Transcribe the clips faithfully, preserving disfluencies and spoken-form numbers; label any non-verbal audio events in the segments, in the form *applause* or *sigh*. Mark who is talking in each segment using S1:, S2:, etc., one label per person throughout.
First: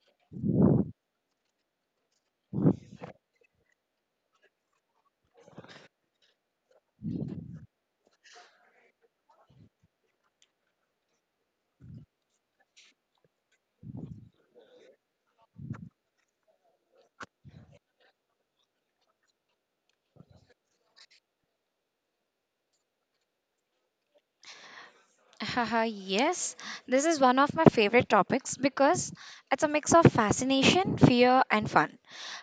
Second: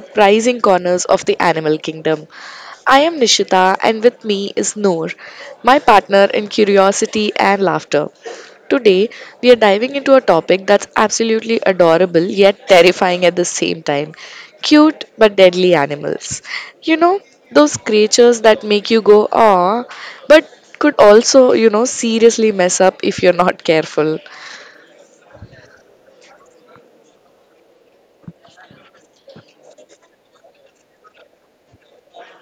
S1: surprising corners of the animal kingdom. I am Nishita, and with me is Noor, my partner in curiosity and laughter. Today, we are diving into a topic that's absolutely adorable yet terrifying at the same time cute but deadly animals. You know, those creatures that make you go, ah, but could also, you know, seriously mess up if you're not careful.
S2: Haha, yes, this is one of my favorite topics because it's a mix of fascination, fear, and fun.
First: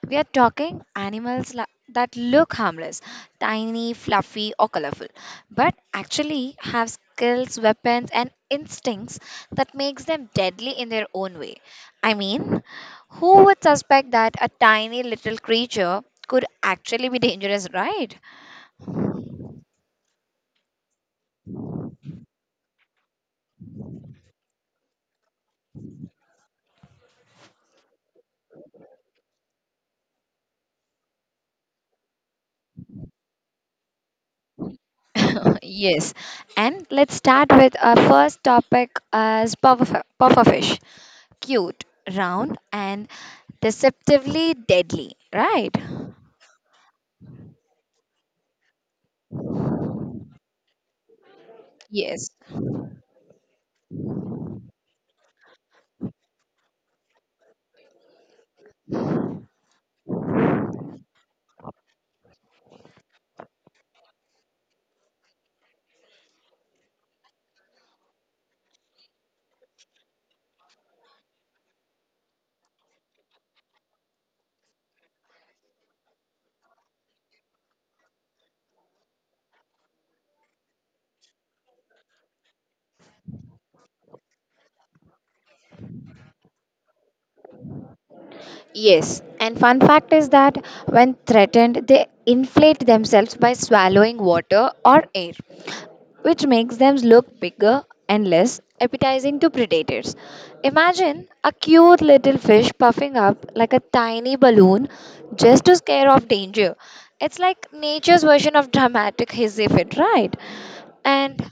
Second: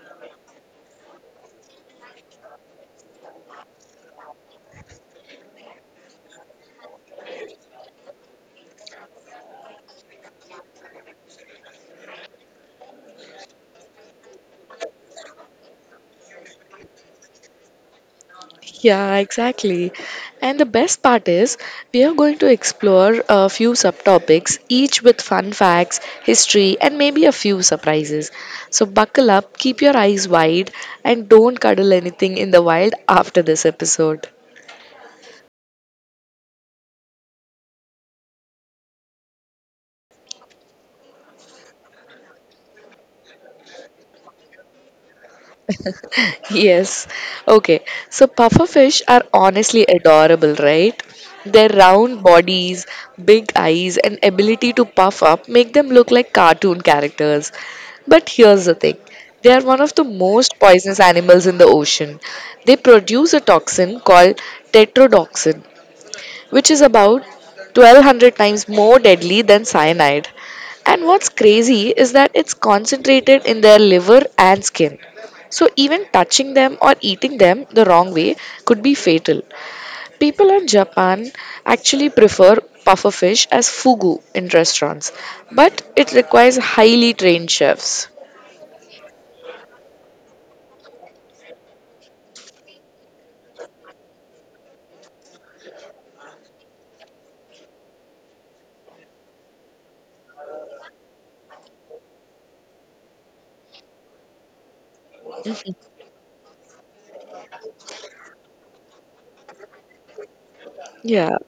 S2: We are talking animals la- that look harmless, tiny, fluffy, or colorful, but actually have skills, weapons, and instincts that makes them deadly in their own way. I mean, who would suspect that a tiny little creature could actually be dangerous, right?
S1: Yeah, exactly. And the best part is, we are going to explore a few subtopics, each with fun facts, history, and maybe a few surprises. So, buckle up, keep your eyes wide, and don't cuddle anything in the wild after this episode.
S2: *laughs* Yes. And let's start with our first topic as puffer, pufferfish. Cute, round, and deceptively deadly, right?
S1: Yes. Okay. So pufferfish are honestly adorable, right? Their round
S2: Yes.
S1: bodies, big eyes, and ability to puff up make them look like cartoon characters. But here's the thing. They are one of the most poisonous animals in the ocean. They produce a toxin called tetrodotoxin, which is about twelve hundred times more deadly than cyanide. And what's crazy is that it's concentrated in their liver and skin. So, even touching them or eating them the wrong way could be fatal. People in Japan actually prefer puffer fish as fugu in restaurants, but it requires highly trained chefs.
S2: Yes. And fun fact is that when threatened, they inflate themselves by swallowing water or air, which makes them look bigger and less appetizing to predators. Imagine a cute little fish puffing up like a tiny balloon just to scare off danger. It's like nature's version of dramatic hissy fit, right?
S1: Yeah.
S2: And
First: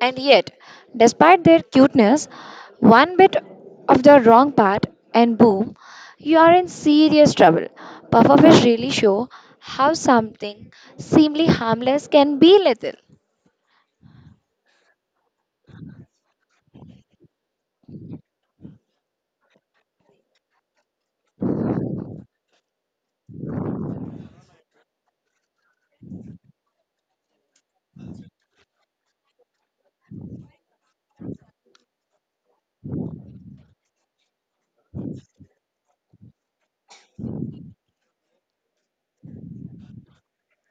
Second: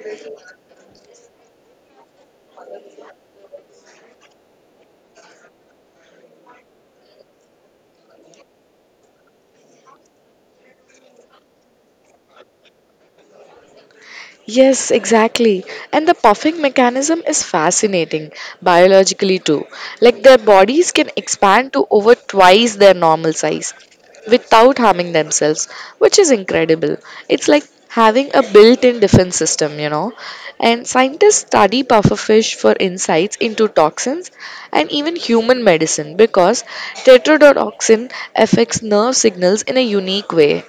S2: and yet, despite their cuteness, one bit of the wrong part and boom, you are in serious trouble. Pufferfish really show how something seemingly harmless can be lethal.
S1: Yes, exactly. And the puffing mechanism is fascinating biologically too. Like their bodies can expand to over twice their normal size without harming themselves, which is incredible. It's like having a built in defense system, you know. And scientists study pufferfish for insights into toxins and even human medicine because tetrodotoxin affects nerve signals in a unique way.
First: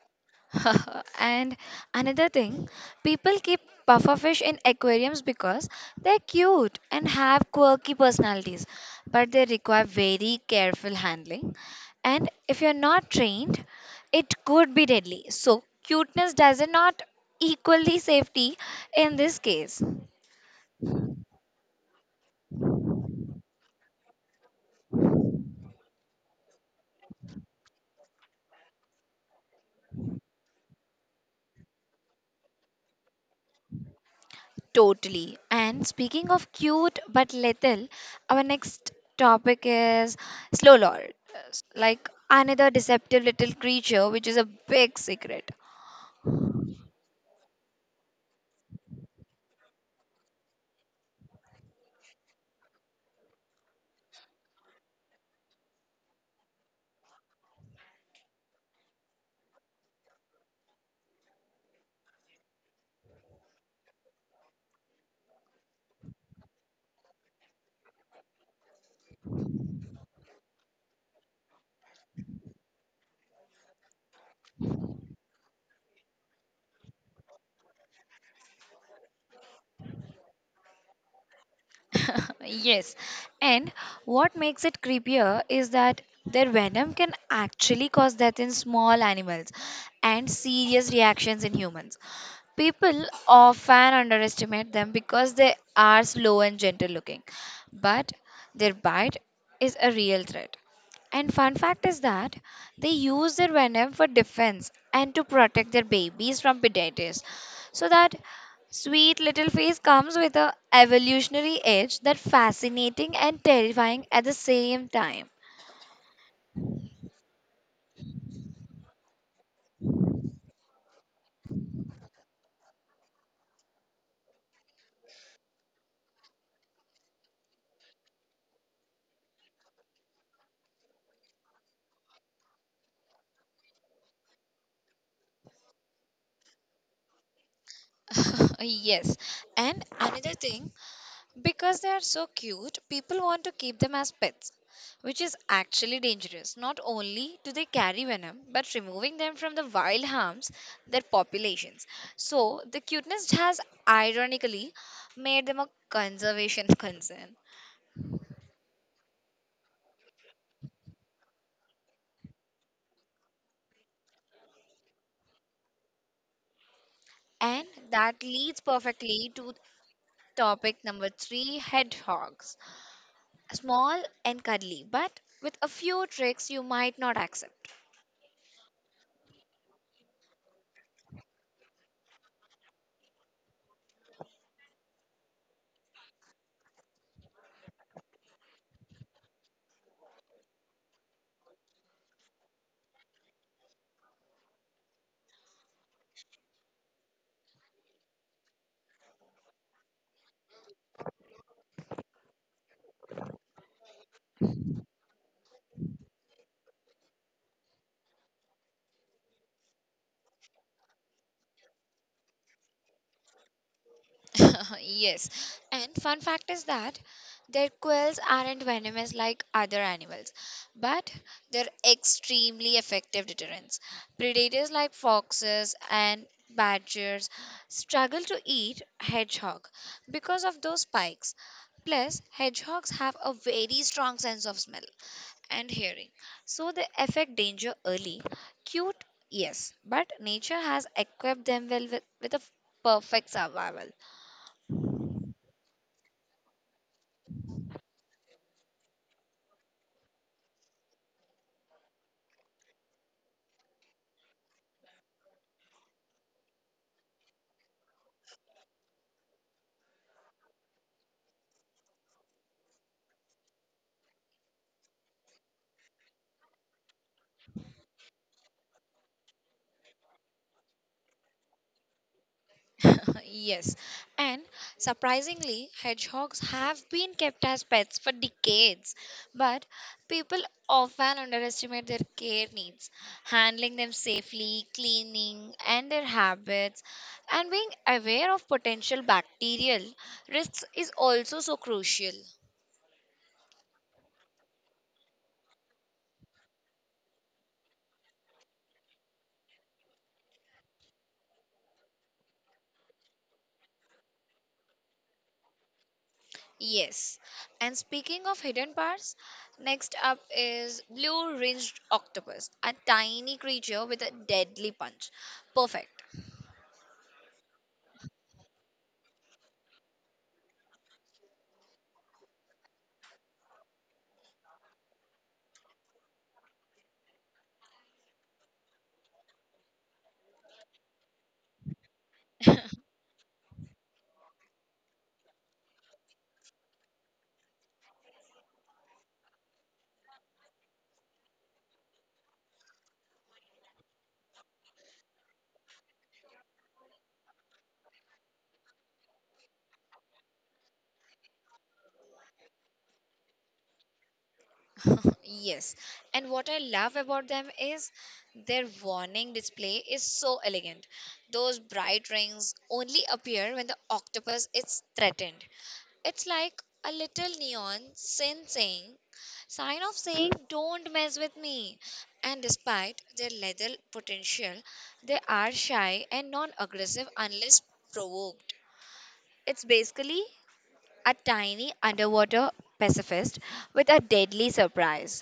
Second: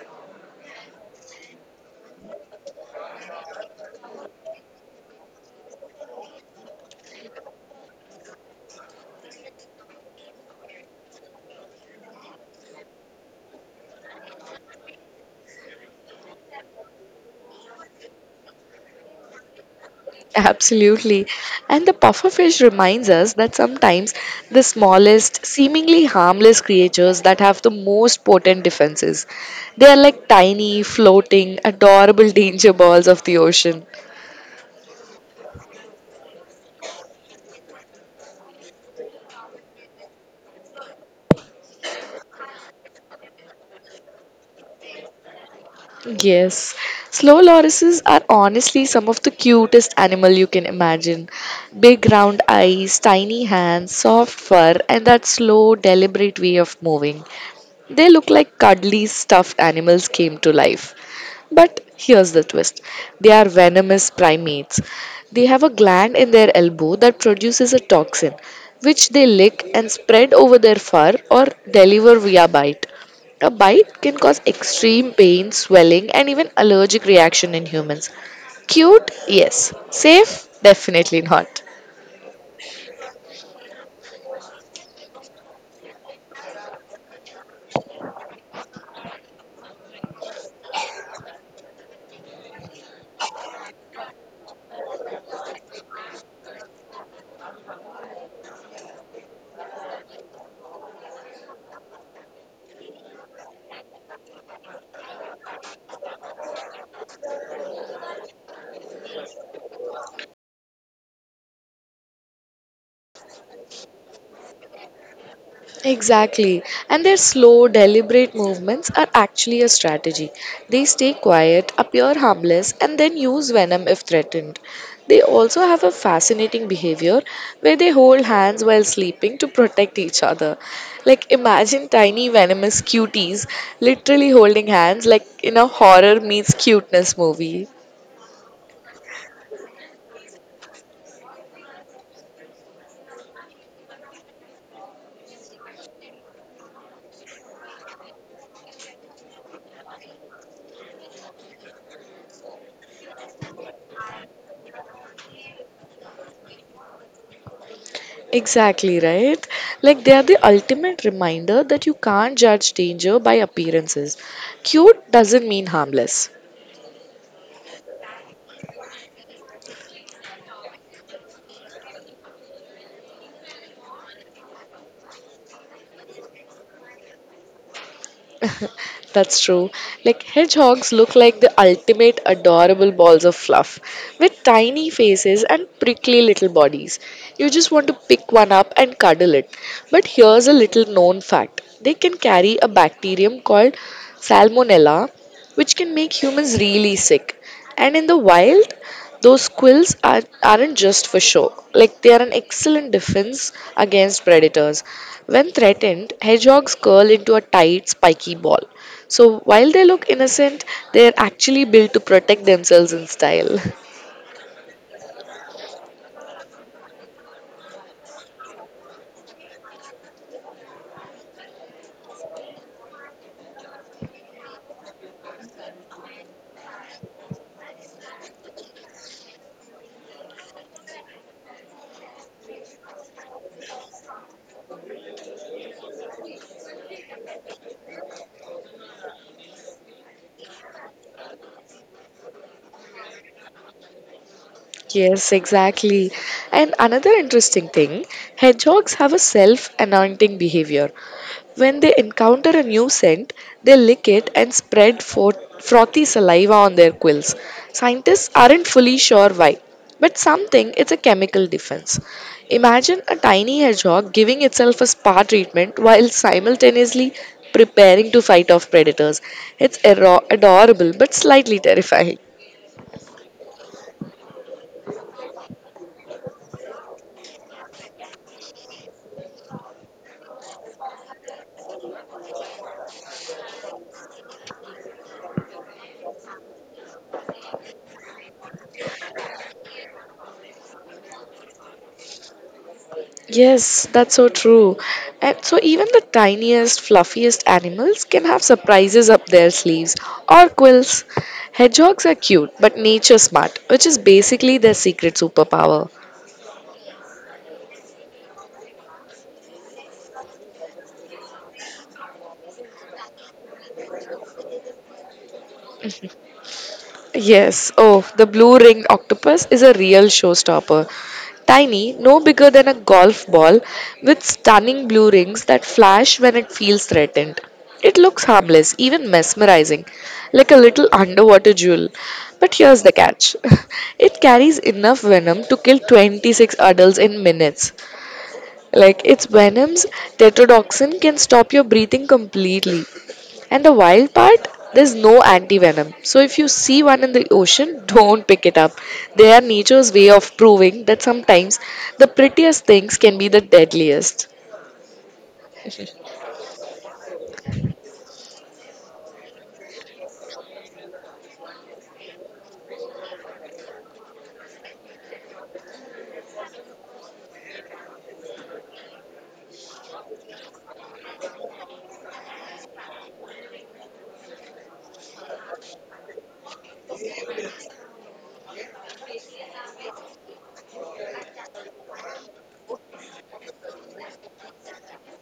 S2: *laughs* And another thing, people keep pufferfish in aquariums because they're cute and have quirky personalities, but they require very careful handling. And if you're not trained, it could be deadly. So, cuteness does not equally safety in this case.
S1: Absolutely. And the pufferfish reminds us that sometimes the smallest, seemingly harmless creatures that have the most potent defenses. They are like tiny, floating, adorable *laughs* danger balls of the ocean.
S2: Totally. And speaking of cute but lethal, our next topic is slow lord. Like another deceptive little creature, which is a big secret.
S1: Yes, slow lorises are honestly some of the cutest animal you can imagine. Big round eyes, tiny hands, soft fur, and that slow, deliberate way of moving. They look like cuddly stuffed animals came to life. But here's the twist they are venomous primates. They have a gland in their elbow that produces a toxin, which they lick and spread over their fur or deliver via bite. A bite can cause extreme pain, swelling, and even allergic reaction in humans. Cute? Yes. Safe? Definitely not.
S2: *laughs* Yes. And what makes it creepier is that their venom can actually cause death in small animals and serious reactions in humans. People often underestimate them because they are slow and gentle looking, but their bite is a real threat. And fun fact is that they use their venom for defense and to protect their babies from predators. So that sweet little face comes with a evolutionary edge that fascinating and terrifying at the same time.
S1: Exactly. And their slow, deliberate movements are actually a strategy. They stay quiet, appear harmless, and then use venom if threatened. They also have a fascinating behavior where they hold hands while sleeping to protect each other. Like, imagine tiny venomous cuties literally holding hands, like in a horror meets cuteness movie.
S2: *laughs* Yes. And another thing, because they are so cute, people want to keep them as pets, which is actually dangerous. Not only do they carry venom, but removing them from the wild harms their populations. So, the cuteness has ironically made them a conservation *laughs* concern.
S1: Exactly, right? Like they are the ultimate reminder that you can't judge danger by appearances. Cute doesn't mean harmless.
S2: And that leads perfectly to topic number three hedgehogs. Small and cuddly, but with a few tricks you might not accept.
S1: That's true. Like hedgehogs look like the ultimate adorable balls of fluff with tiny faces and prickly little bodies. You just want to pick one up and cuddle it. But here's a little known fact. They can carry a bacterium called salmonella which can make humans really sick. And in the wild, those quills are, aren't just for show. Like they are an excellent defense against predators. When threatened, hedgehogs curl into a tight, spiky ball. So while they look innocent, they're actually built to protect themselves in style.
S2: *laughs* Yes. And fun fact is that their quills aren't venomous like other animals, but they're extremely effective deterrents. Predators like foxes and badgers struggle to eat hedgehog because of those spikes. Plus, hedgehogs have a very strong sense of smell and hearing, so they affect danger early. Cute, yes, but nature has equipped them well with, with a perfect survival.
S1: Yes, exactly. And another interesting thing hedgehogs have a self anointing behavior. When they encounter a new scent, they lick it and spread for- frothy saliva on their quills. Scientists aren't fully sure why, but some think it's a chemical defense. Imagine a tiny hedgehog giving itself a spa treatment while simultaneously preparing to fight off predators. It's ero- adorable but slightly terrifying.
S2: *laughs* Yes, and surprisingly, hedgehogs have been kept as pets for decades, but people often underestimate their care needs. Handling them safely, cleaning, and their habits, and being aware of potential bacterial risks is also so crucial.
S1: Yes, that's so true. And so even the tiniest, fluffiest animals can have surprises up their sleeves or quills. Hedgehogs are cute, but nature smart, which is basically their secret superpower.
S2: Yes, and speaking of hidden parts, next up is blue ringed octopus, a tiny creature with a deadly punch. Perfect.
S1: Yes, oh, the blue ringed octopus is a real showstopper. Tiny, no bigger than a golf ball, with stunning blue rings that flash when it feels threatened. It looks harmless, even mesmerizing, like a little underwater jewel. But here's the catch *laughs* it carries enough venom to kill twenty-six adults in minutes. Like its venoms, tetrodotoxin can stop your breathing completely. And the wild part, there's no anti venom. So if you see one in the ocean, *laughs* don't pick it up. They are nature's way of proving that sometimes the prettiest things can be the deadliest.
S2: Yes, and what I love about them is their warning display is so elegant. Those bright rings only appear when the octopus is threatened. It's like a little neon sign saying, sign of saying, don't mess with me. And despite their lethal potential, they are shy and non aggressive unless provoked. It's basically a tiny underwater pacifist with a deadly surprise.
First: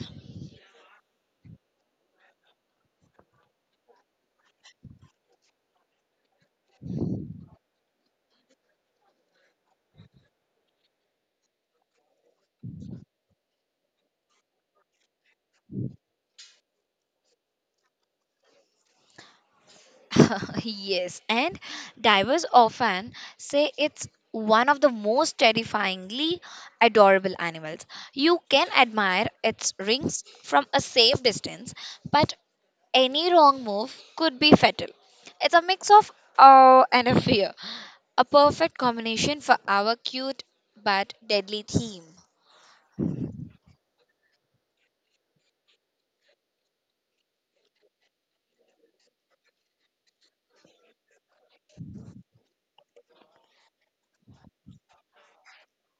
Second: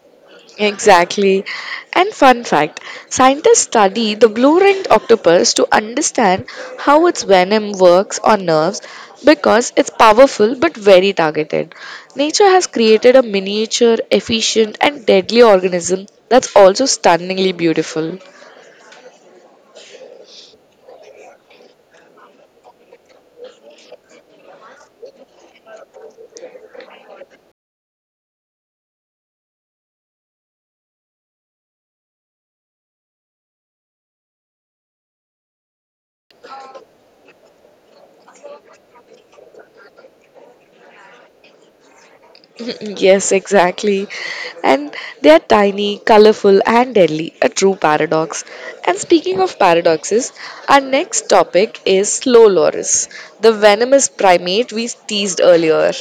S1: Exactly. And fun fact scientists study the blue ringed octopus to understand how its venom works on nerves because it's powerful but very targeted. Nature has created a miniature, efficient, and deadly organism that's also stunningly beautiful.
S2: *laughs* Yes, and divers often say it's one of the most terrifyingly adorable animals. You can admire its rings from a safe distance, but any wrong move could be fatal. It's a mix of awe and a fear, a perfect combination for our cute but deadly theme.
S1: *laughs* Yes, exactly. And they are tiny, colorful, and deadly, a true paradox. And speaking of paradoxes, our next topic is slow loris, the venomous primate we teased earlier.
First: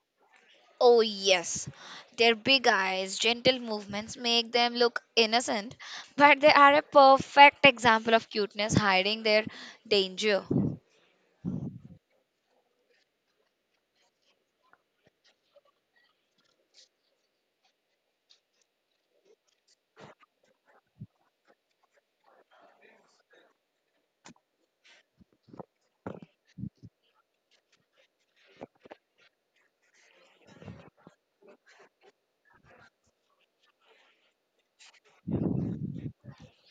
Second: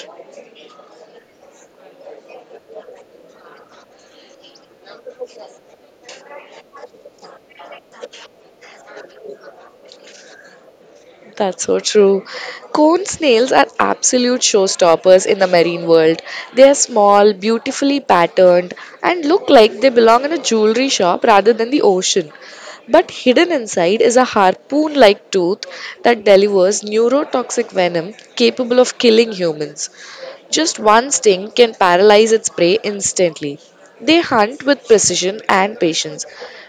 S2: Oh, yes. Their big eyes, gentle movements make them look innocent, but they are a perfect example of cuteness hiding their danger.
S1: That's so true. Cone snails are absolute showstoppers in the marine world. They are small, beautifully patterned, and look like they belong in a jewelry shop rather than the ocean. But hidden inside is a harpoon like tooth that delivers neurotoxic venom capable of killing humans. Just one sting can paralyze its prey instantly. They hunt with precision and patience,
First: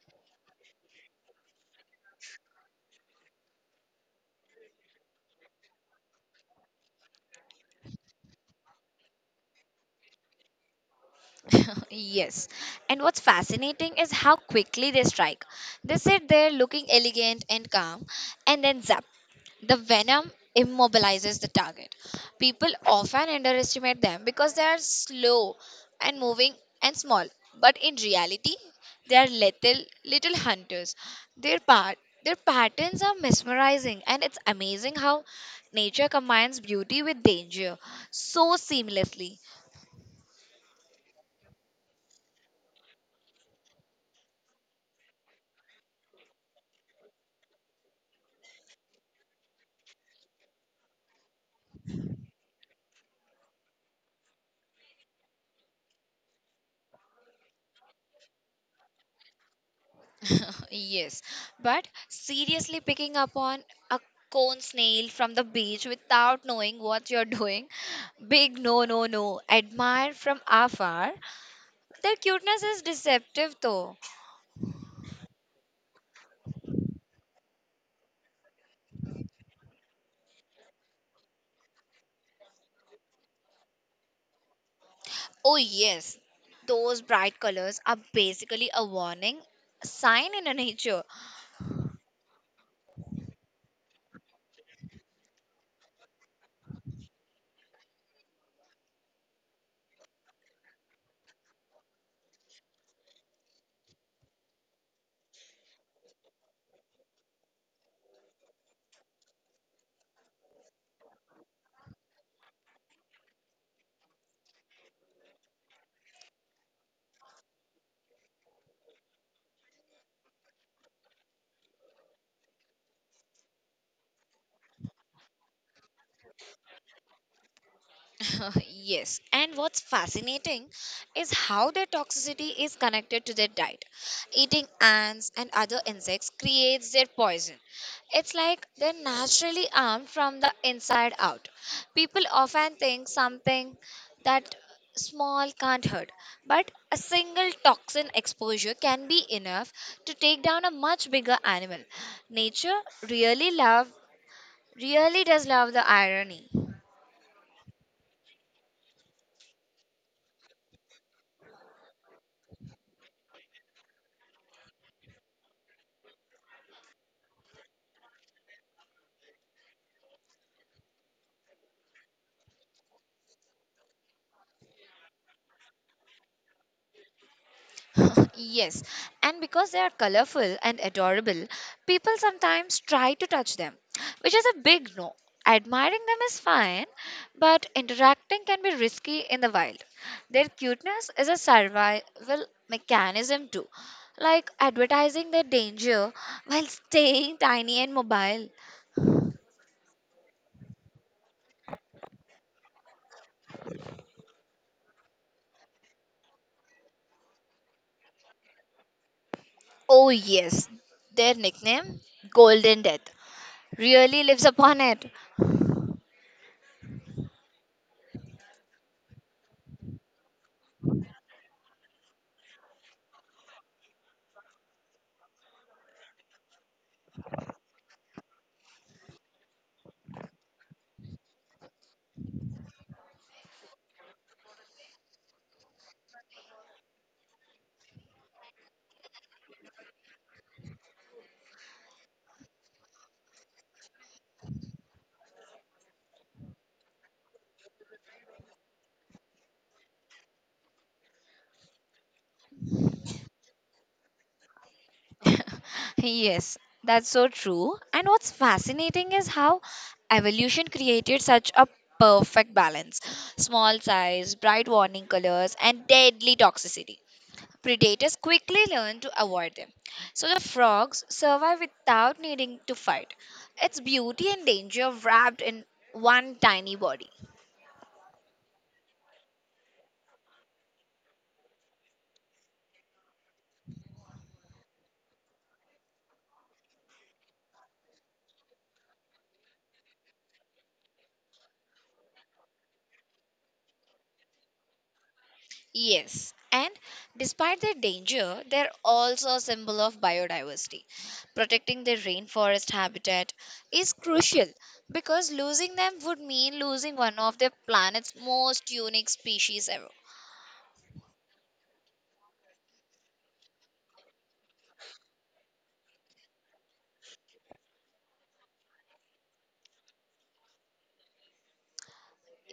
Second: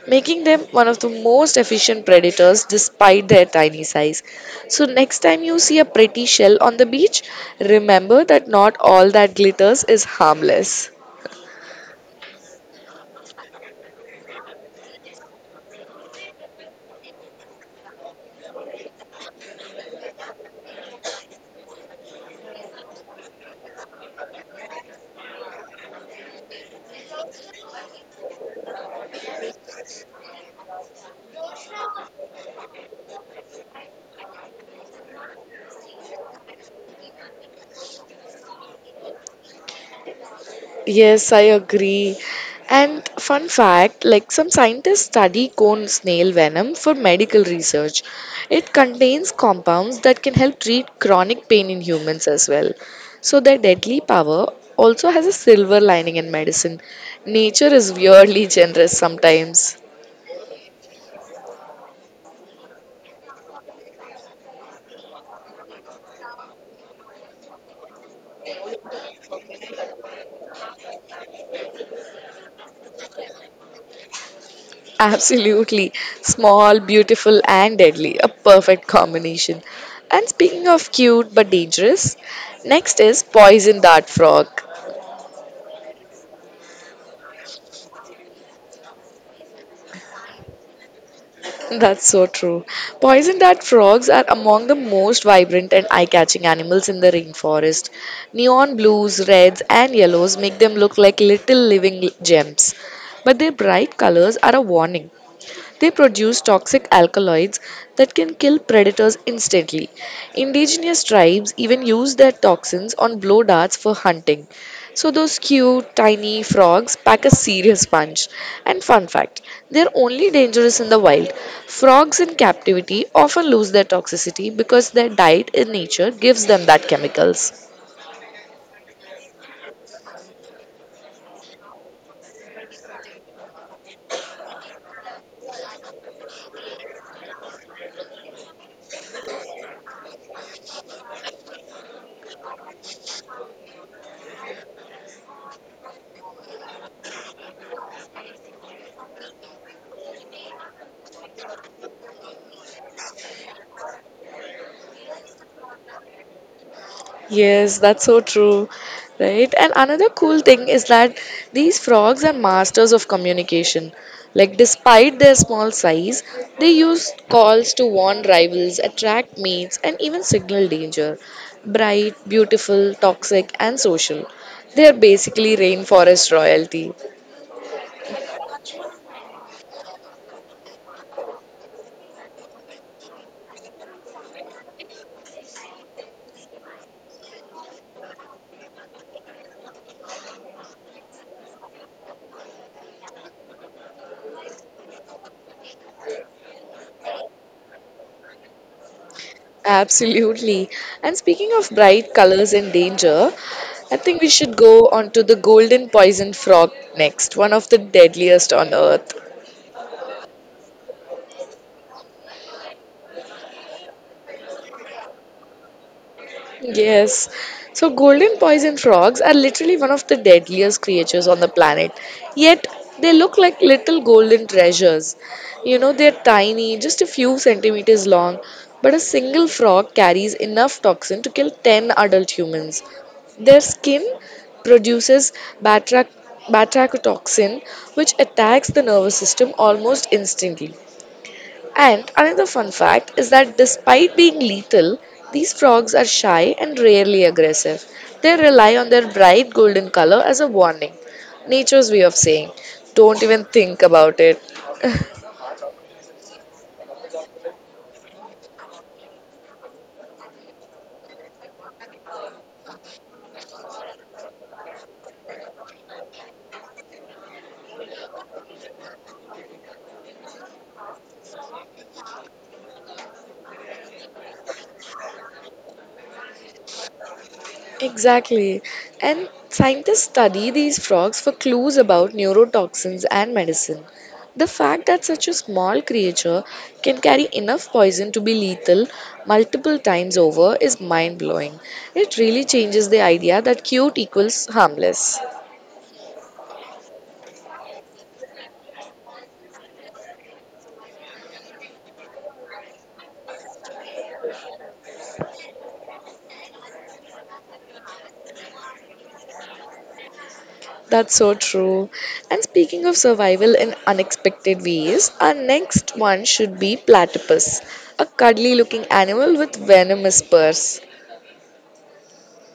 S1: making them one of the most efficient predators despite their tiny size. So, next time you see a pretty shell on the beach, remember that not all that glitters is harmless.
S2: *laughs* Yes. And what's fascinating is how quickly they strike. They sit there looking elegant and calm, and then zap. The venom immobilizes the target. People often underestimate them because they are slow and moving and small. But in reality, they are little little hunters. Their part their patterns are mesmerizing and it's amazing how nature combines beauty with danger so seamlessly.
S1: Yes, I agree. And fun fact, like some scientists study cone snail venom for medical research. It contains compounds that can help treat chronic pain in humans as well. So their deadly power also has a silver lining in medicine. Nature is weirdly generous sometimes.
S2: *laughs* Yes, but seriously picking up on a cone snail from the beach without knowing what you're doing, big no, no, no. Admire from afar. Their cuteness is deceptive though.
S1: *laughs* Absolutely. Small, beautiful, and deadly. A perfect combination. And speaking of cute but dangerous, next is poison dart frog.
S2: Oh, yes, those bright colors are basically a warning sign in nature.
S1: That's so true. Poison dart frogs are among the most vibrant and eye catching animals in the rainforest. Neon blues, reds, and yellows make them look like little living gems. But their bright colors are a warning. They produce toxic alkaloids that can kill predators instantly. Indigenous tribes even use their toxins on blow darts for hunting. So those cute tiny frogs pack a serious punch. And fun fact, they're only dangerous in the wild. Frogs in captivity often lose their toxicity because their diet in nature gives them that chemicals.
S2: *laughs* Yes, and what's fascinating is how their toxicity is connected to their diet. Eating ants and other insects creates their poison. It's like they're naturally armed from the inside out. People often think something that small can't hurt, but a single toxin exposure can be enough to take down a much bigger animal. Nature really love really does love the irony.
S1: Yes, that's so true, right? And another cool thing is that these frogs are masters of communication. Like, despite their small size, they use calls to warn rivals, attract mates, and even signal danger. Bright, beautiful, toxic, and social. They are basically rainforest royalty.
S2: Yes, and because they are colorful and adorable, people sometimes try to touch them, which is a big no. Admiring them is fine, but interacting can be risky in the wild. Their cuteness is a survival mechanism too, like advertising their danger while staying tiny and mobile.
S1: Absolutely. And speaking of bright colors and danger, I think we should go on to the golden poison frog next, one of the deadliest on earth.
S2: Oh, yes, their nickname, Golden Death, really lives upon it.
S1: Yes. So golden poison frogs are literally one of the deadliest creatures on the planet. Yet they look like little golden treasures. You know, they're tiny, just a few centimeters long, but a single frog carries enough toxin to kill ten adult humans. Their skin produces batrac- batrachotoxin, which attacks the nervous system almost instantly. And another fun fact is that despite being lethal, these frogs are shy and rarely aggressive. They rely on their bright golden color as a warning. Nature's way of saying, don't even think about it. *laughs*
S2: *laughs* Yes, that's so true. And what's fascinating is how evolution created such a perfect balance small size, bright warning colors, and deadly toxicity. Predators quickly learn to avoid them. So the frogs survive without needing to fight. It's beauty and danger wrapped in one tiny body.
S1: Exactly. And scientists study these frogs for clues about neurotoxins and medicine. The fact that such a small creature can carry enough poison to be lethal multiple times over is mind blowing. It really changes the idea that cute equals harmless.
S2: Yes, and despite their danger, they're also a symbol of biodiversity. Protecting their rainforest habitat is crucial because losing them would mean losing one of the planet's most unique species ever.
S1: That's so true. And speaking of survival in unexpected ways, our next one should be platypus, a cuddly looking animal with venomous spurs.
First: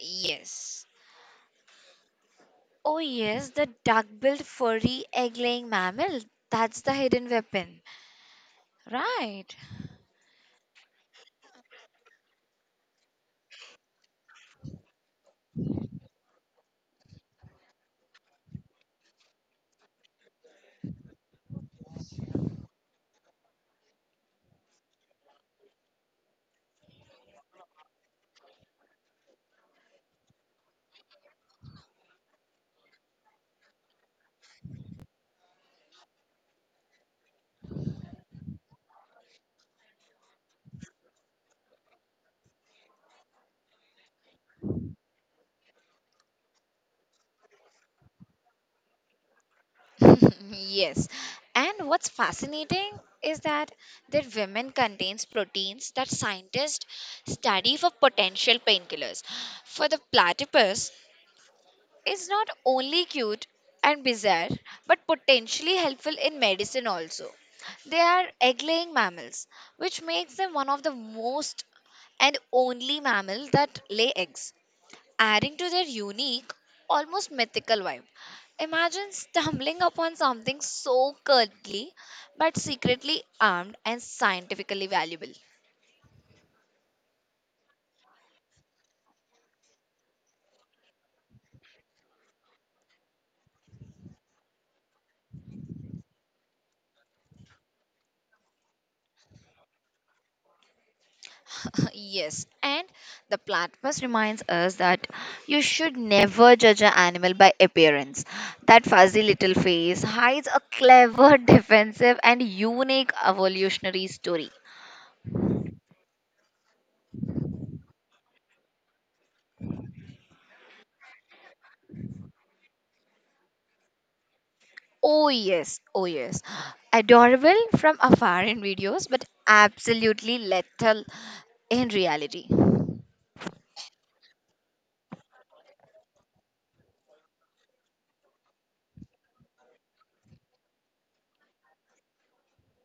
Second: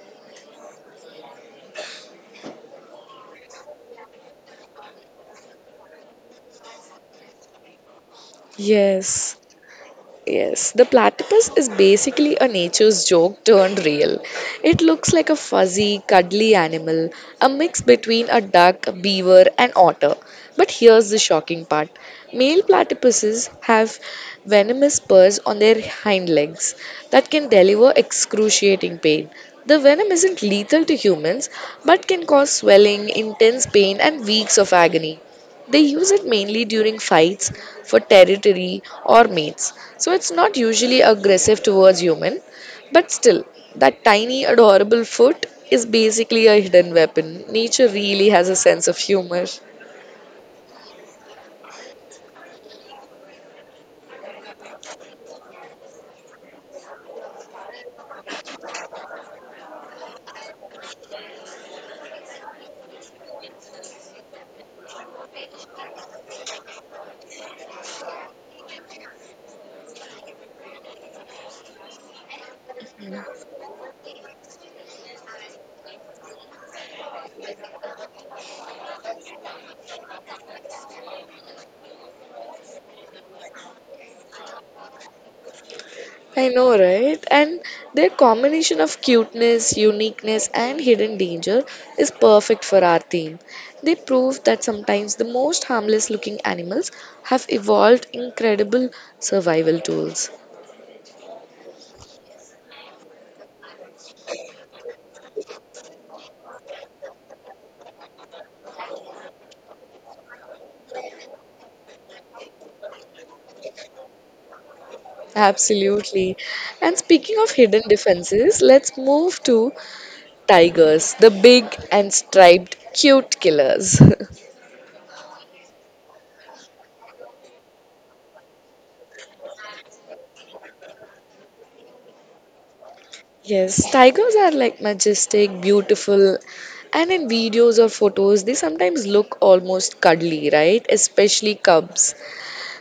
S2: Yes. Oh, yes, the duck billed furry egg laying mammal. That's the hidden weapon.
S1: Yes,
S2: Right.
S1: Yes, the platypus is basically a nature's joke turned real. It looks like a fuzzy, cuddly animal, a mix between a duck, beaver, and otter. But here's the shocking part male platypuses have venomous spurs on their hind legs that can deliver excruciating pain. The venom isn't lethal to humans but can cause swelling, intense pain, and weeks of agony. They use it mainly during fights for territory or mates. So it's not usually aggressive towards human, but still that tiny adorable foot is basically a hidden weapon. Nature really has a sense of humor.
S2: *laughs* Yes. And what's fascinating is that their women contains proteins that scientists study for potential painkillers. For the platypus, it's not only cute and bizarre, but potentially helpful in medicine also. They are egg-laying mammals, which makes them one of the most and only mammals that lay eggs adding to their unique, almost mythical vibe. Imagine stumbling upon something so cuddly but secretly armed and scientifically valuable.
S1: I know, right? And their combination of cuteness, uniqueness, and hidden danger is perfect for our theme. They prove that sometimes the most harmless looking animals have evolved incredible survival tools.
S2: *laughs* Yes, and the platypus reminds us that you should never judge an animal by appearance. That fuzzy little face hides a clever, *laughs* defensive, and unique evolutionary story.
S1: Absolutely. And speaking of hidden defenses, let's move to tigers, the big and striped cute killers. *laughs*
S2: Oh, yes. Oh, yes. Adorable from afar in videos, but absolutely lethal in reality.
S1: Yes, tigers are like majestic, beautiful, and in videos or photos, they sometimes look almost cuddly, right? Especially cubs.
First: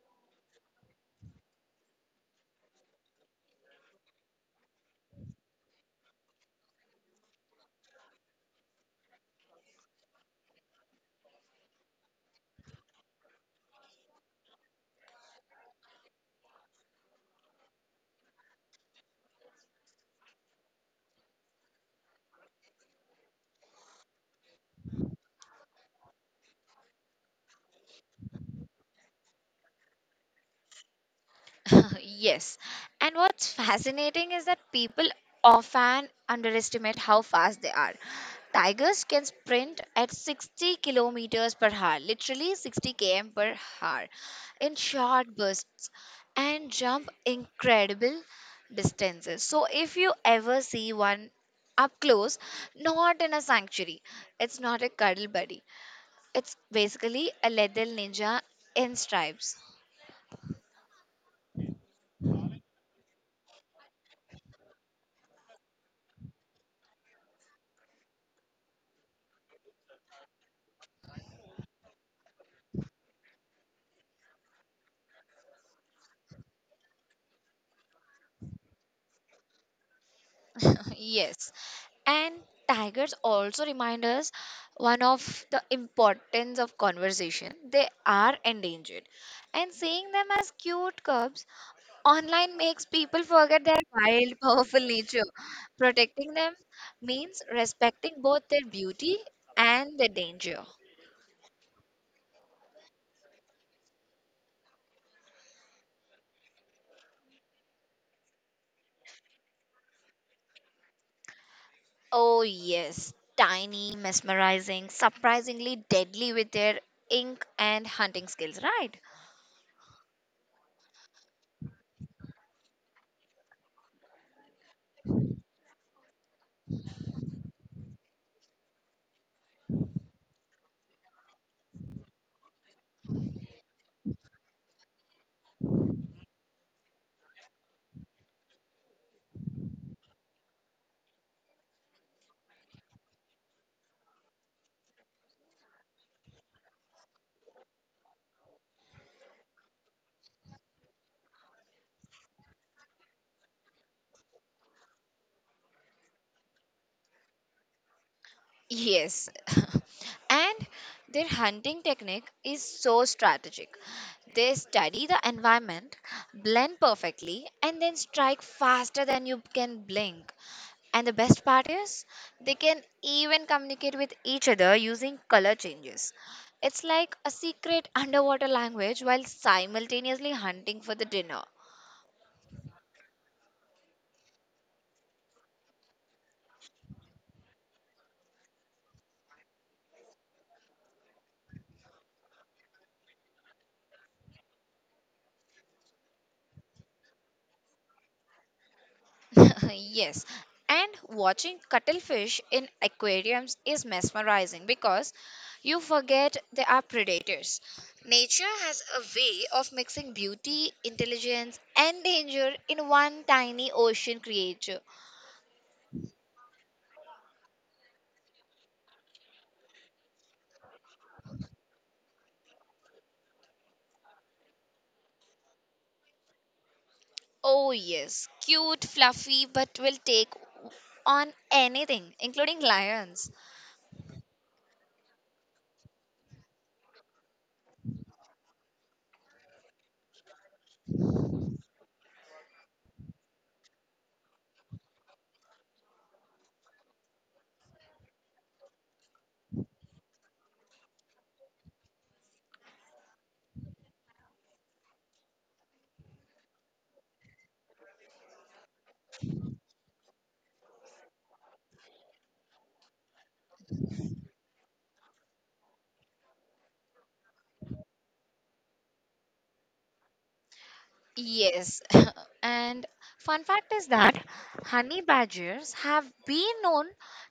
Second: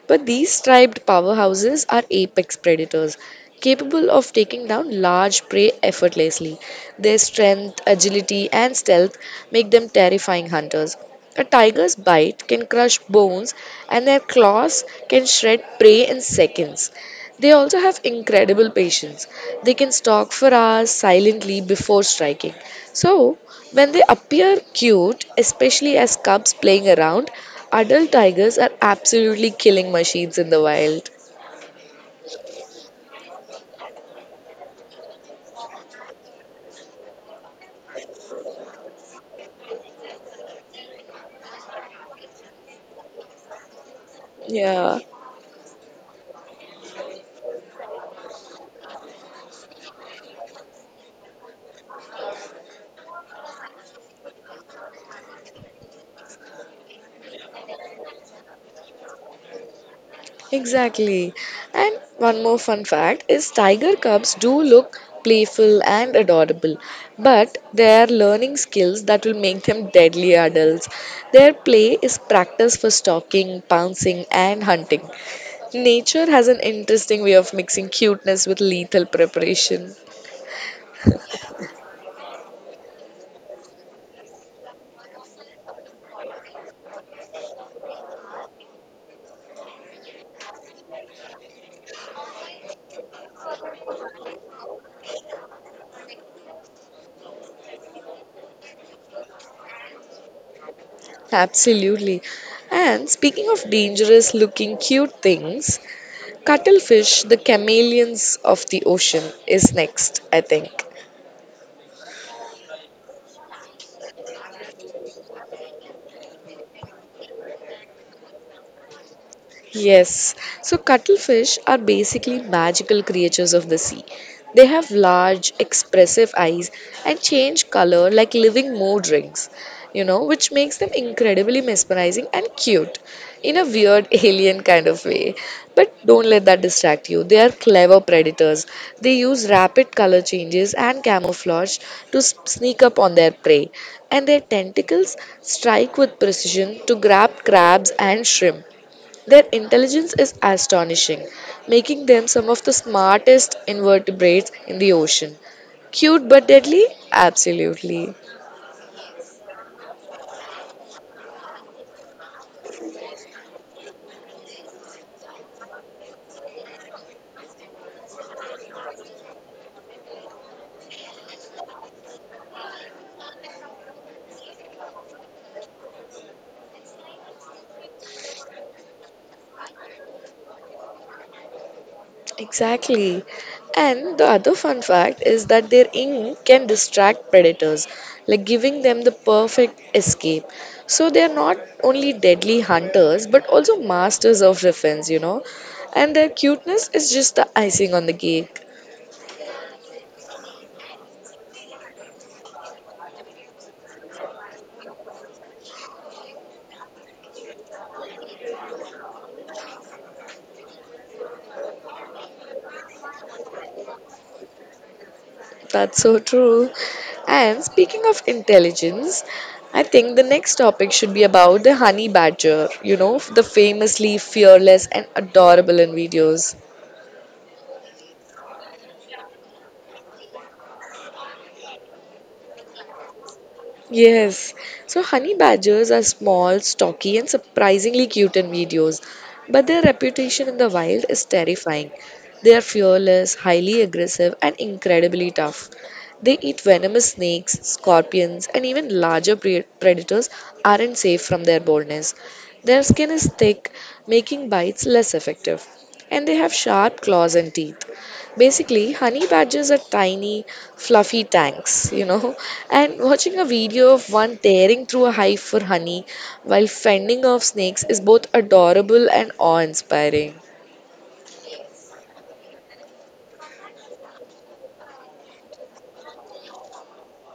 S1: But these striped powerhouses are apex predators, capable of taking down large prey effortlessly. Their strength, agility, and stealth make them terrifying hunters. A tiger's bite can crush bones, and their claws can shred prey in seconds. They also have incredible patience. They can stalk for hours silently before striking. So, when they appear cute, especially as cubs playing around, adult tigers are absolutely killing machines in the wild.
S2: *laughs* Yes. And what's fascinating is that people often underestimate how fast they are. Tigers can sprint at sixty kilometers per hour, literally sixty kilometers per hour, in
S1: Yeah,
S2: short bursts and jump incredible distances. So, if you ever see one up close, not in a sanctuary, it's not a cuddle buddy, it's basically a lethal ninja in stripes.
S1: exactly. And one more fun fact is tiger cubs do look playful and adorable, but they are learning skills that will make them deadly adults. Their play is practice for stalking, pouncing, and hunting. Nature has an interesting way of mixing cuteness with lethal preparation.
S2: *laughs* Yes. And tigers also remind us one of the importance of conversation. They are endangered. And seeing them as cute cubs online makes people forget their wild, powerful nature. Protecting them means respecting both their beauty and their danger.
S1: Absolutely. And speaking of dangerous looking cute things, cuttlefish, the chameleons of the ocean, is next, I think.
S2: Oh, yes. Tiny, mesmerizing, surprisingly deadly with their ink and hunting skills, right?
S1: Yes, so cuttlefish are basically magical creatures of the sea. They have large, expressive eyes and change color like living mood rings, you know, which makes them incredibly mesmerizing and cute in a weird *laughs* alien kind of way. But don't let that distract you. They are clever predators. They use rapid color changes and camouflage to s- sneak up on their prey, and their tentacles strike with precision to grab crabs and shrimp their intelligence is astonishing, making them some of the smartest invertebrates in the ocean. Cute but deadly? Absolutely.
S2: Yes. *laughs* And their hunting technique is so strategic. They study the environment, blend perfectly, and then strike faster than you can blink. And the best part is, they can even communicate with each other using color changes. It's like a secret underwater language while simultaneously hunting for the dinner.
S1: Exactly. And the other fun fact is that their ink can distract predators, like giving them the perfect escape. So they are not only deadly hunters but also masters of defense, you know. And their cuteness is just the icing on the cake.
S2: *laughs* Yes. And watching cuttlefish in aquariums is mesmerizing because you forget they are predators. Nature has a way of mixing beauty, intelligence, and danger in one tiny ocean creature.
S1: That's so true. And speaking of intelligence, I think the next topic should be about the honey badger, you know, the famously fearless and adorable in videos.
S2: Oh, yes, cute, fluffy, but will take on anything, including lions.
S1: Yes. So honey badgers are small, stocky, and surprisingly cute in videos, but their reputation in the wild is terrifying. They are fearless, highly aggressive, and incredibly tough. They eat venomous snakes, scorpions, and even larger pre- predators aren't safe from their boldness. Their skin is thick, making bites less effective, and they have sharp claws and teeth. Basically, honey badgers are tiny, fluffy tanks, you know. And watching a video of one tearing through a hive for honey while fending off snakes is both adorable and awe inspiring.
S2: Yes, *laughs* and fun fact is that honey badgers have been known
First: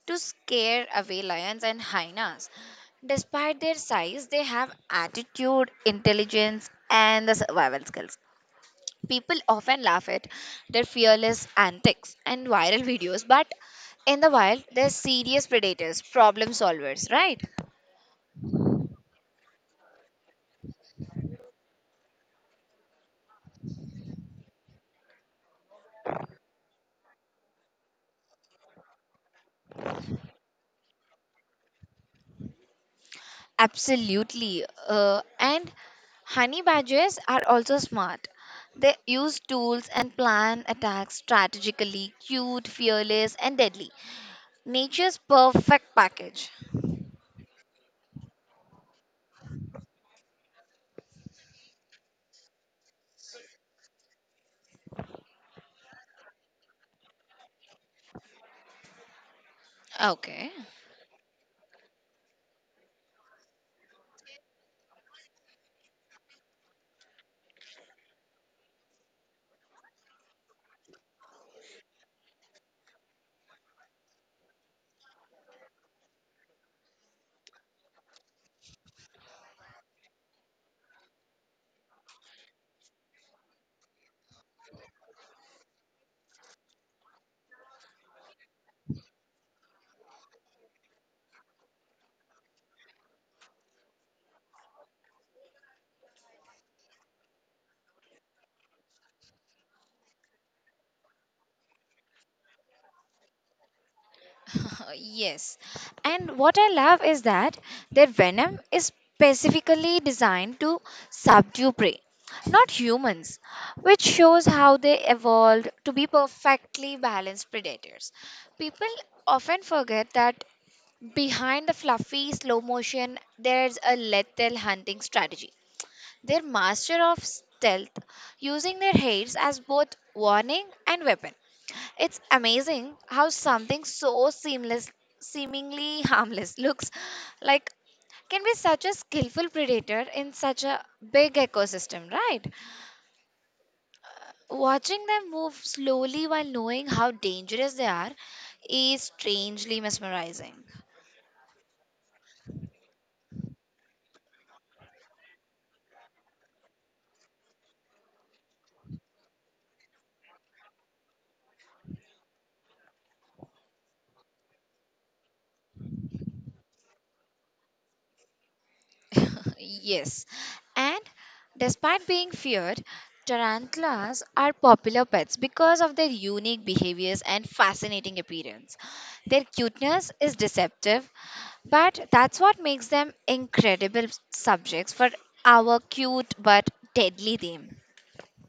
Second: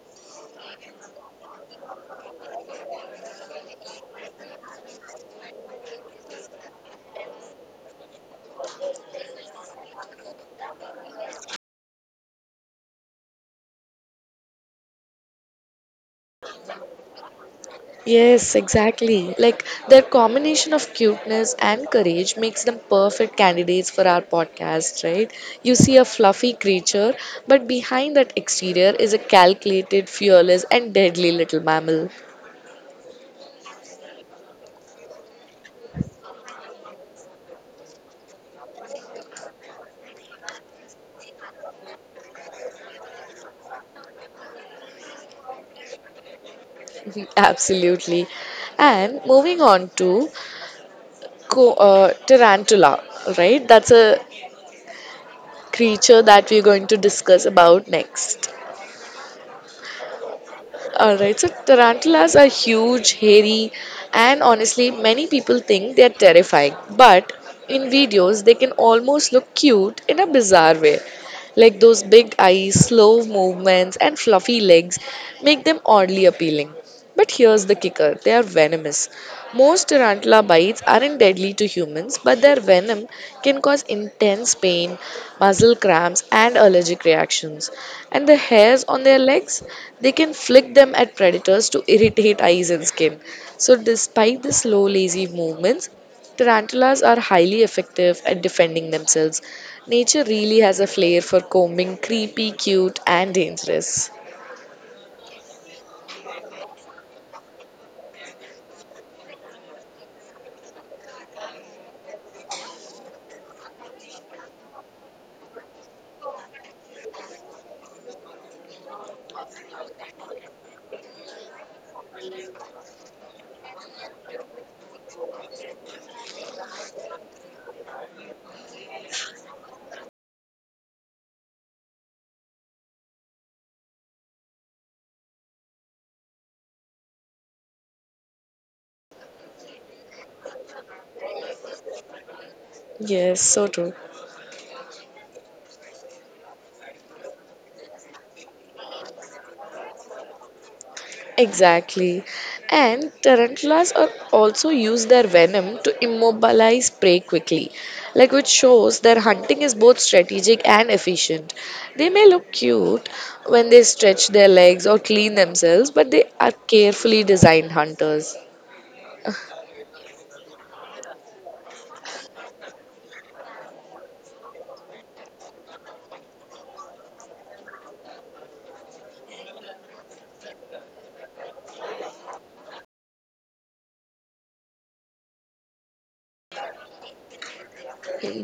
S2: to scare away lions and hyenas. Despite their size, they have attitude, intelligence, and the survival skills. People often laugh at their fearless antics and viral videos, but in the wild, they're serious predators, problem solvers, right?
S1: Yes, exactly. Like their combination of cuteness and courage makes them perfect candidates for our podcast, right? You see a fluffy creature, but behind that exterior is a calculated, fearless, and deadly little mammal.
S2: Absolutely. Uh, and honey badgers are also smart. They use tools and plan attacks strategically, cute, fearless, and deadly. Nature's perfect package.
S1: Absolutely. And moving on to co- uh, tarantula, right? That's a creature that we're going to discuss about next.
S2: Okay.
S1: All right, so tarantulas are huge, hairy, and honestly, many people think they're terrifying. But in videos, they can almost look cute in a bizarre way. Like those big eyes, slow movements, and fluffy legs make them oddly appealing. But here's the kicker they are venomous. Most tarantula bites aren't deadly to humans, but their venom can cause intense pain, muscle cramps, and allergic reactions. And the hairs on their legs, they can flick them at predators to irritate eyes and skin. So, despite the slow, lazy movements, tarantulas are highly effective at defending themselves. Nature really has a flair for combing creepy, cute, and dangerous.
S2: *laughs* Yes. And what I love is that their venom is specifically designed to subdue prey, not humans, which shows how they evolved to be perfectly balanced predators. People often forget that behind the fluffy slow motion, there's a lethal hunting strategy. They're master of stealth, using their heads as both warning and weapon. It's amazing how something so seamless, seemingly harmless, looks like can be such a skillful predator in such a big ecosystem, right?
S1: Yes, so true.
S2: Watching them move slowly while knowing how dangerous they are is strangely mesmerizing.
S1: Exactly. And tarantulas are also use their venom to immobilize prey quickly, like which shows their hunting is both strategic and efficient. They may look cute when they stretch their legs or clean themselves, but they are carefully designed hunters.
S2: Yes. And despite being feared, tarantulas are popular pets because of their unique behaviors and fascinating appearance. Their cuteness is deceptive, but that's what makes them incredible subjects for our cute but deadly theme.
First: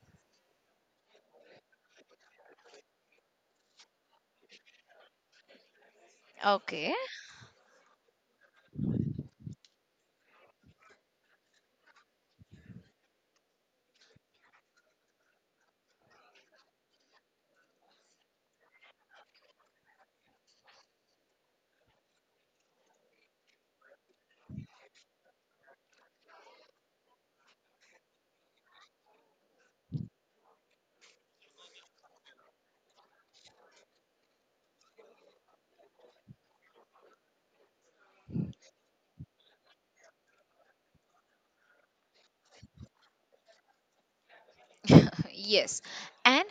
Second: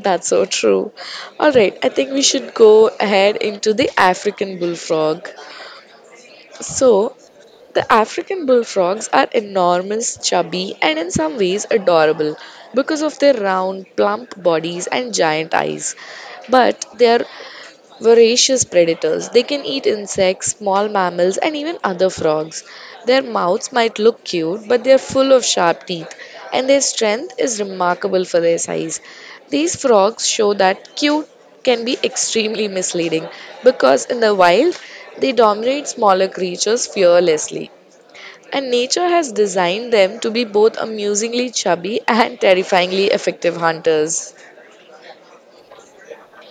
S1: That's so true. All right, I think we should go ahead into the African bullfrog.
S2: Okay.
S1: So, the African bullfrogs are enormous, chubby, and in some ways adorable because of their round, plump bodies and giant eyes. But they are voracious predators. They can eat insects, small mammals, and even other frogs. Their mouths might look cute, but they are full of sharp teeth, and their strength is remarkable for their size. These frogs show that cute can be extremely misleading because in the wild they dominate smaller creatures fearlessly. And nature has designed them to be both amusingly chubby and terrifyingly effective hunters.
S2: *laughs* Yes. And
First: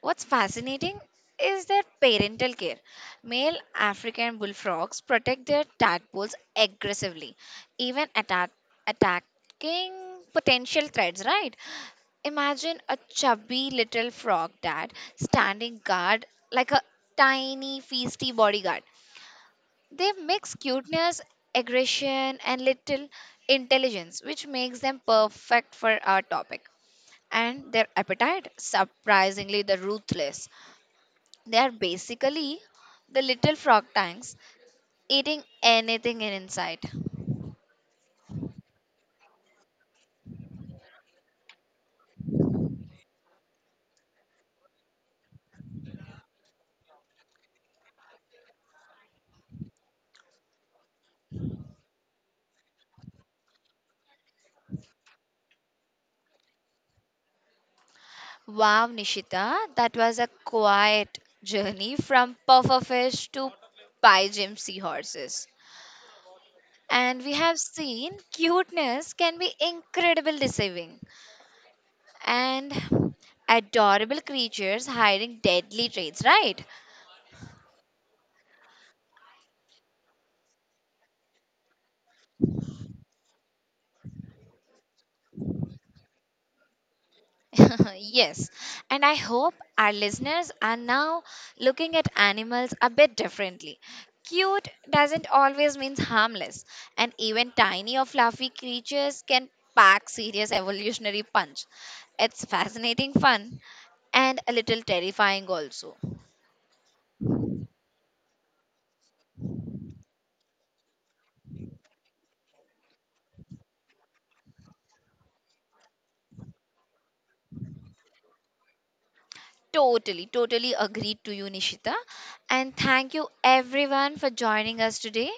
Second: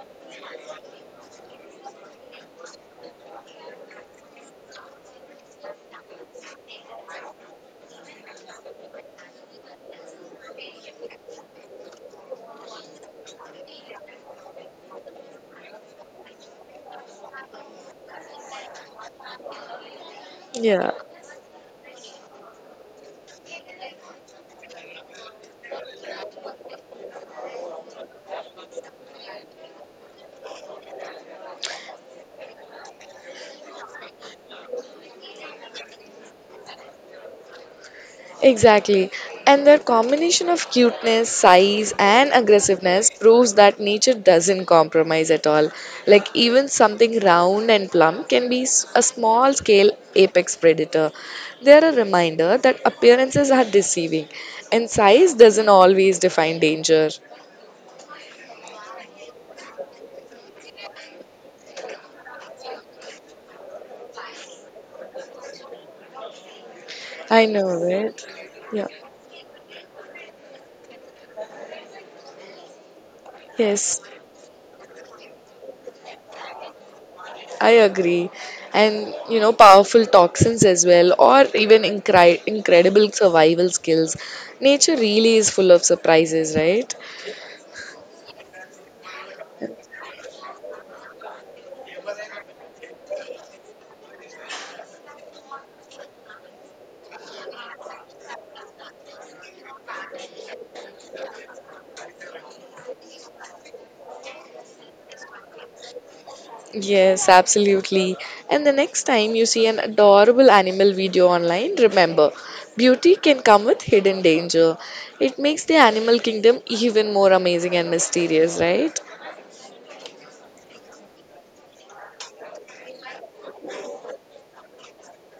S2: what's fascinating is their parental care. Male African bullfrogs protect their tadpoles aggressively, even attack, attacking potential threats, right? Imagine a chubby little frog dad standing guard like a tiny, feisty bodyguard. They mix
S1: Yeah,
S2: cuteness, aggression, and little intelligence, which makes them perfect for our topic and their appetite surprisingly the ruthless they are basically the little frog tanks eating anything in inside.
S1: exactly. And their combination of cuteness, size, and aggressiveness proves that nature doesn't compromise at all. Like, even something round and plump can be s- a small scale apex predator. They're a reminder that appearances are deceiving, and size doesn't always define danger.
S2: Wow, Nishita, that was a quiet journey from pufferfish to pygmy seahorses and we
S1: I
S2: have
S1: know
S2: seen
S1: it. Yeah.
S2: cuteness can be incredible deceiving and
S1: Yes.
S2: adorable creatures hiding deadly traits right.
S1: I agree. And, you know, powerful toxins as well, or even incri- incredible survival skills. Nature really is full of surprises, right?
S2: *laughs* Yes, and I hope our listeners are now looking at animals a bit differently. Cute doesn't always mean harmless, and even tiny or fluffy creatures can pack serious evolutionary punch. It's fascinating fun and a little terrifying also.
S1: Yes, absolutely. And the next time you see an adorable animal video online, remember, beauty can come with hidden danger. It makes the animal kingdom even more amazing and mysterious, right?
S2: Totally, totally agreed to you, Nishita. And thank you everyone for joining us today.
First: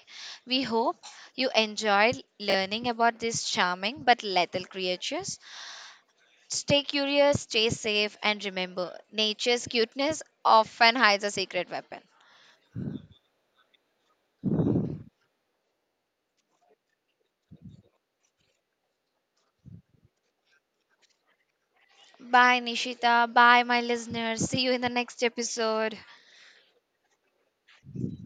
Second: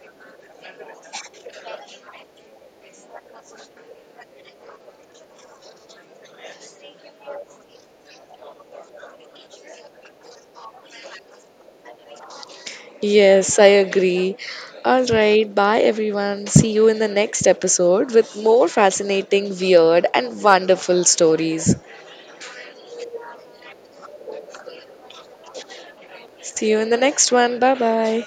S2: We hope you enjoyed learning about these charming but lethal creatures. Stay curious, stay safe, and remember nature's cuteness often hides a secret weapon.
S1: Yes, I agree. All right, bye everyone. See you in the next episode with more fascinating, weird, and wonderful stories.
S2: Bye, Nishita. Bye, my listeners. See you in the next episode.
S1: See you in the next one. Bye bye.